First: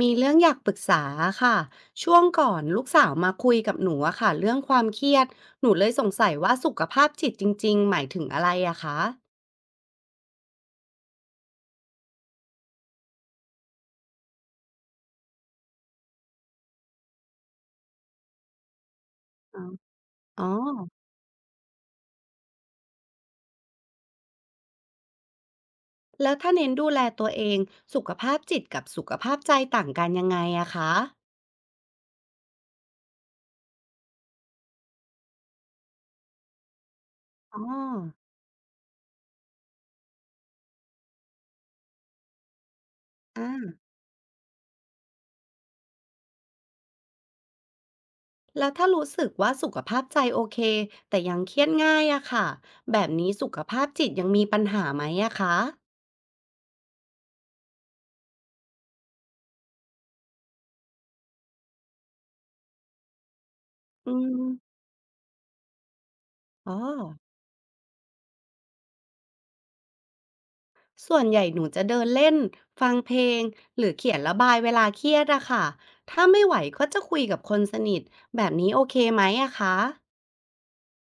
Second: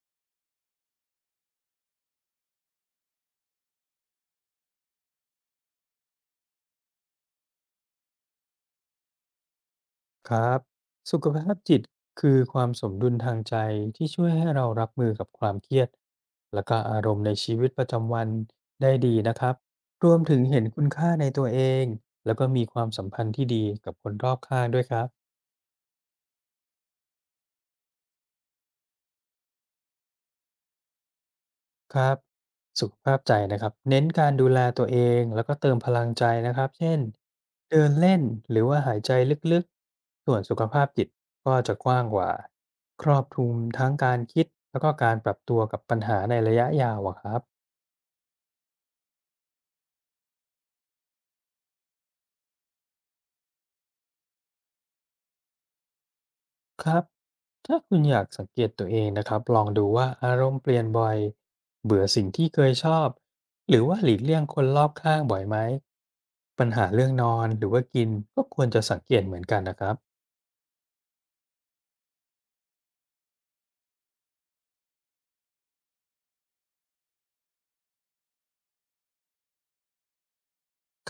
มีเรื่องอยากปรึกษาค่ะช่วงก่อนลูกสาวมาคุยกับหนูอะค่ะเรื่องความเครียดหนูเลยสงสัยว่าสุขภาพจิตจริงๆหมายถึงอะไรอะคะครับสุขภาพจิตคือความสมดุลทางใจที่ช่วยให้เรารับมือกับความเครียดและก็อารมณ์ในชีวิตประจำวันได้ดีนะครับอ๋อรวมถึงอ๋อเห็นคุณค่าในตัวเองแล้วก็มีความสัมพันธ์ที่ดีกับคนรอบข้างด้วยครับ แล้วถ้าเน้นดูแลตัวเองสุขภาพจิตกับสุขภาพใจต่างกันยังไงอะคะครับสุขภาพใจนะครับเน้นการดูแลตัวเองแล้วก็เติมพลังใจนะครับเช่นอ๋อเดินเล่นหรือว่าหายใจลึกๆส่วนสุขภาพจิตก็จะกว้างกว่าครอบคลุมอ่าทั้งการคิดแล้วก็การปรับตัวกับปัญหาในระยะยาวอะครับแล้วถ้ารู้สึกว่าสุขภาพใจโอเคแต่ยังเครียดง่ายอะค่ะแบบนี้สุขภาพจิตยังมีปัญหาไหมอะคะครับถ้าคุณอยากสังเกตตัวเองนะครับลองดูว่าอารมณ์เปลี่ยนบ่อยเบื่อสิ่งที่เคยชอบหรือว่าหอืลีกเลี่ยงมคนรอบข้างบ่อยไหมปัญอ๋อ หาเรื่องนอนหรือว่ากินก็ควรจะสังเกตเหมือนกันนะครับ ส่วนใหญ่หนูจะเดินเล่นฟังเพลงหรือเขียนระบายเวลาเครียดอะค่ะถ้าไม่ไหวก็จะคุยกับคนสนิทแบบนี้โอเคไหมอะคะ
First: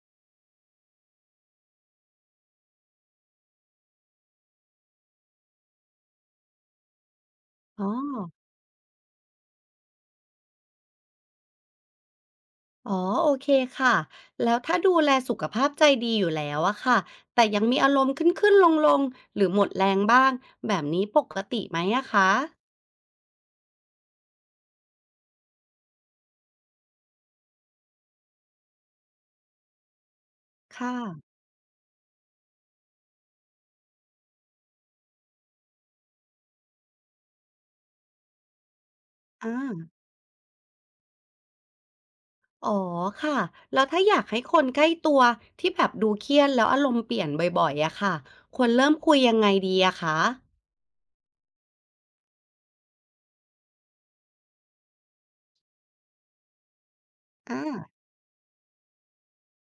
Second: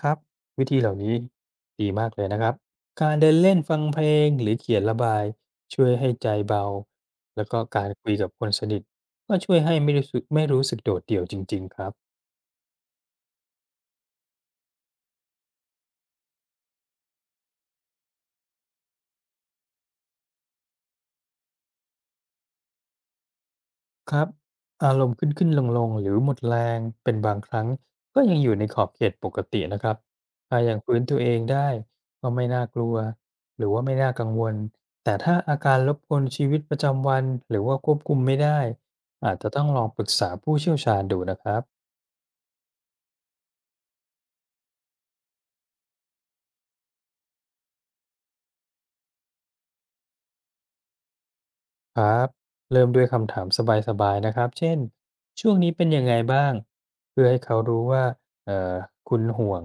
ครับวิธีเหล่านี้ดีมากเลยนะครับการเดินเล่นฟังเพลงหรือเขียนระบายช่วยให้ใจเบาแล้วก็อ๋กาอรคุยกับคนสนิทก็ช่วยให้ไม่รู้สึกโดดเดี่ยวจริงๆครับอ๋อโอเคค่ะแล้วถ้าดูแลสุขภาพใจดีอยู่แล้วอะค่ะแต่ยังมีอารมณ์ขึ้นขึ้นลงลงๆหรือหมดแรงบ้างแบบนี้ปกติไหมอะคะครับอารมณ์ขึ้นขึ้นลงลงหรือหมดแรงเป็นบางครั้งก็ยังอยู่ในขอบเขตปกตินะครับถ้ายังค่ะฟื้นตัวเองได้ก็ไม่น่ากลัวหรือว่าไม่น่ากังวลแต่ถ้าอาการรบกวนชีวิตประจำวันหรือว่าควบคุมไม่ได้อาจจะอาต้องลองปรึกษาผู้เชี่ยวชาญดูนะครับ อ๋อค่ะแล้วถ้าอยากให้คนใกล้ตัวที่แบบดูเครียดแล้วอารมณ์เปลี่ยนบ่อยๆอะค่ะควรเริ่มคุยยังไงดีอะคะครับเริ่มด้วยคำถามสบายๆนะครับเช่นช่วงนี้เป็นยังไงบ้างเพื่อให้เขาอา รู้ว่าเอ่อคุณห่วง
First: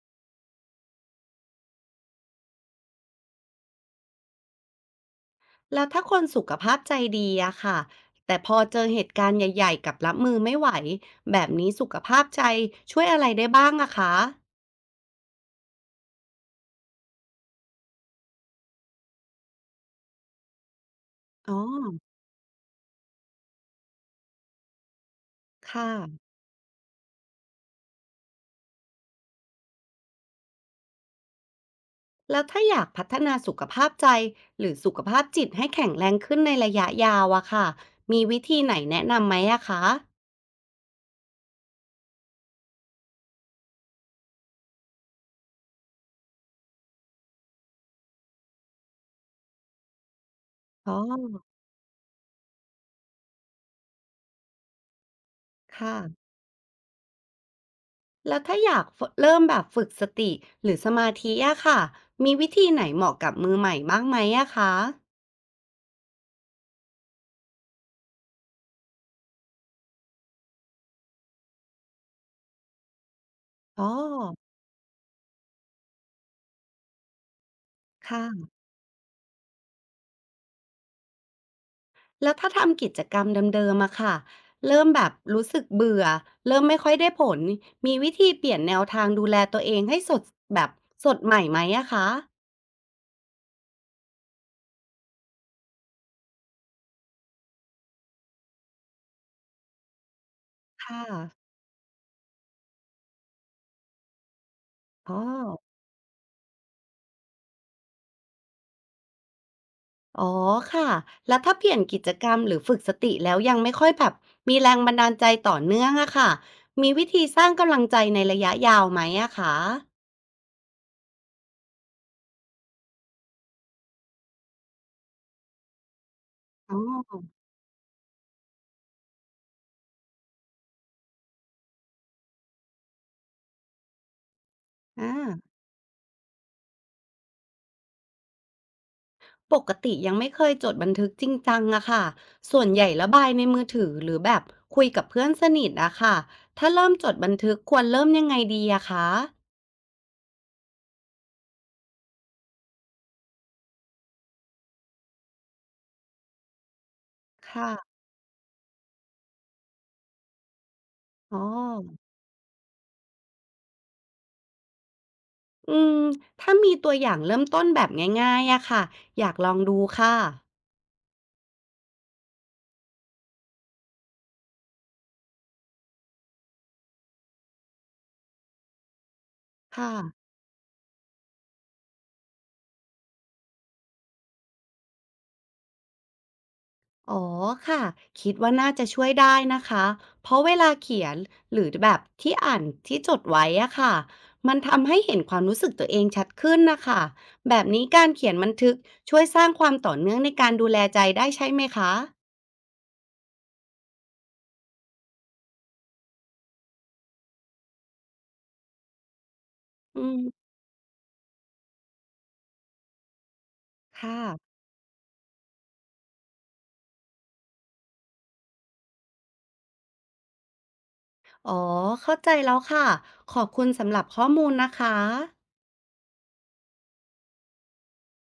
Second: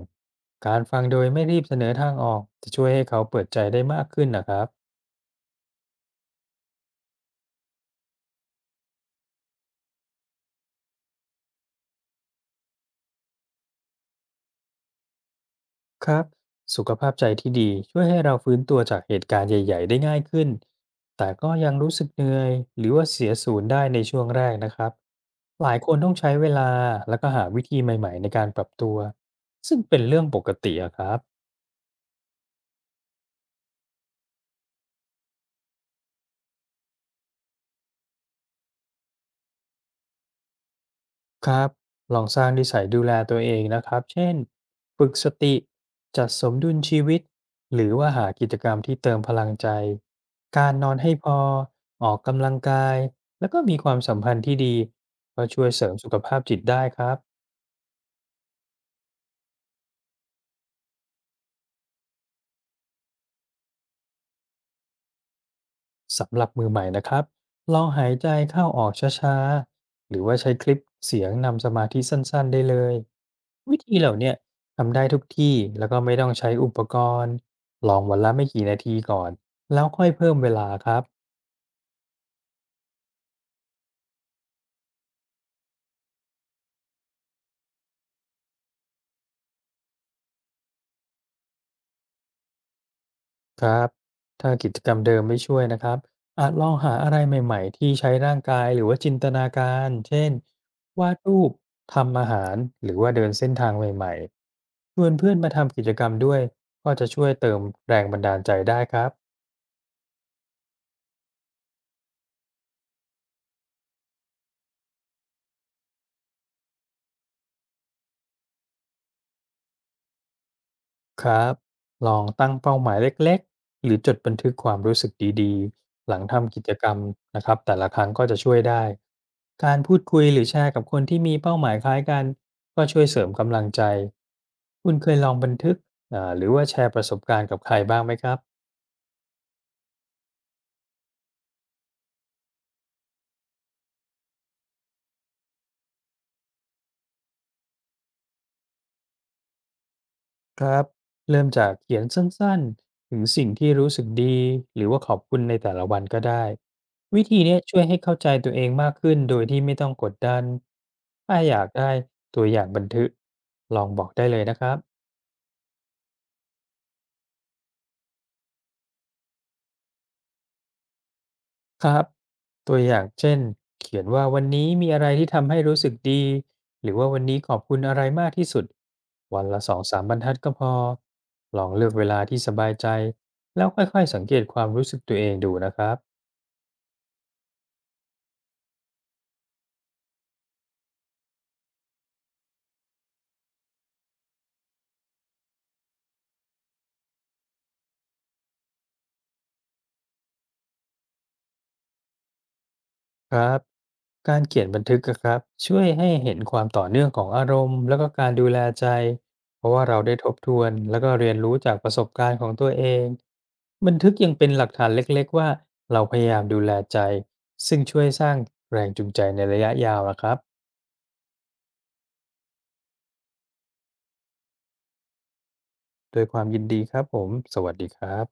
การฟังโดยไม่รีบเสนอทางออกจะช่วยให้เขาเปิดใจได้มากขึ้นนะครับแล้วถ้าคนสุขภาพใจดีอะค่ะแต่พอเจอเหตุการณ์ใหญ่ๆกับรับมือไม่ไหวแบบนี้สุขภาพใจช่วยอะไรได้บ้างอะคะครับสุขภาพใจที่ดีช่วยให้เราฟื้นตัวจากเหตุการณ์ใหญ่ๆได้ง่ายขึ้นแต่ก็อ๋ยังรู้อสึกเหนื่อยหรือว่าเสียศูนย์ได้ในช่วงแรกนะครับหลายค่ะคนต้องใช้เวลาแล้วก็หาวิธีใหม่ๆในการปรับตัวซึ่งเป็นเรื่องปกติอะครับ แล้วถ้าอยากพัฒนาสุขภาพใจหรือสุขภาพจิตให้แข็งแรงขึ้นในระยะยาวอะค่ะมีวิธีไหนแนะนำไหมอะคะครับ ลองสร้างนิสัยดูแลตัวเองนะครับ เช่น ฝึกสติ จัดสมดุลชีวิต หรือว่าหากิจกรรมที่เติมพลังใจ การนออ๋อนให้พอ ออกกำลังกาย แล้วก็มีความสัมพันธ์ที่ดี ก็ช่วยเสริมค่ะสุขภาพจิตได้ครับ แล้วถ้าอยากฝกเริ่มแบบฝึกสติหรือสมาธิอะค่ะมีวิธีไหนเหมาะกับมือใหม่บ้างไหมอะคะสำหรับมือใหม่นะครับลองหายใจเข้าออกช้าๆหรือว่าใช้คลิปเสียงนำสมาธิสั้นๆได้เลยวิอ๋อธีเหล่าเนี้ยทำได้ทุกที่แล้วก็ไม่ต้องใช้อุปกรณ์ลองวันละไม่ค่ะ กี่นาทีก่อนแล้วค่อยเพิ่มเวลาครับ แล้วถ้าทำกิจกรรมเดิมๆอะค่ะเริ่มแบบรู้สึกเบื่อเริ่มไม่ค่อยได้ผล มีวิธีเปลี่ยนแนวทางดูแลตัวเองให้สดแบบสดใหม่ไหมอะคะครับถ้ากิจกรรมเดิมไม่ช่วยนะครับอาจลองหาอะไรใหม่ๆที่ใช้ร่างกายหรือว่าจินตนาการเช่นค่ะวาดรูปทำอาหารหรือว่าเดินเส้นทางใหม่ๆชวนอ๋อเพื่อนมาทำกิจกรรมด้วยก็จะช่วยเติมแรงบันดาลใจได้ครับ อ๋อค่ะ แล้วถ้าเปลี่ยนกิจกรรมหรือฝึกสติแล้วยังไม่ค่อยแบบมีแรงบันดาลใจต่อเนื่องอะค่ะมีวิธีสร้างกำลังใจในระยะยาวไหมอะคะครับลองตั้งเป้าหมายเล็กๆหรือจดบันทึกความรู้สึกดีๆหลังทำกิจอ๋กรรมอนะครับแต่ละครั้งก็จะช่วยได้การพูดคุยหรือแชร์กับคนที่มีเป้าหมายคล้ายกันก็ช่วยเสริมกำลังใจคุณอเคยลองบัา นทึกหรือว่าแชร์ประสบการณ์กับใครบ้างไหมครับ ปกติยังไม่เคยจดบันทึกจริงจังอะค่ะส่วนใหญ่ระบายในมือถือหรือแบบคุยกับเพื่อนสนิทอะค่ะถ้าเริ่มจดบันทึกควรเริ่มยังไงดีอะคะครับเริ่มจากเขียนสั้นๆถึงสิ่งที่รู้สึกดีหรือว่าขอบคุณในแต่ละวันก็ได้วิธีเนี้ยค่ะช่วยให้เข้าใจตัวเองมากขึ้นโดยที่ไม่ต้องกดดันอ๋ถ้าออยากได้ตัวอย่างบันทึกลองบอกได้เลยนะครับอืมถ้ามีตัวอย่างเริ่มต้นแบบง่ายๆอะค่ะอยากลองดูค่ะครับตัวอย่างเช่นเขียนว่าวันนี้มีอะไรที่ทำให้รู้สึกดีหรือว่าวันนี้ขอบคุณอะไรมากที่สุดวันละสองค่ะ สามบรรทัดก็พอลองเลือกเวลาที่สบายใจแล้วค่อยๆสังเกตความรู้สึกตัวเองดูนะครับ อ๋อค่ะคิดว่าน่าจะช่วยได้นะคะเพราะเวลาเขียนหรือแบบที่อ่านที่จดไว้อะค่ะมันทำให้เห็นความรู้สึกตัวเองชัดขึ้นนะคะแบบนี้การเขียนบันทึกช่วยสร้างความต่อเนื่องในการดูแลใจได้ใช่ไหมคะครับการเขียนบันทึกอะครับช่วยให้เห็นความต่อเนื่องของอารมณ์แล้วก็การดูแลใจเพราะว่าเราอืได้มทบทวนแล้วก็เรียนรู้จากประสบการณ์ของตัวเองบันทึกค่ะยังเป็นหลักฐานเล็กๆว่าเราพยายามดูแลใจซึ่งช่วยสร้างแรงจูงใจในระยะยาวอะครับอ๋อเข้าใจแล้วค่ะขอบคุณสำหรับข้อมูลนะคะโดวยความยินดีครับผมสวัสดีครับ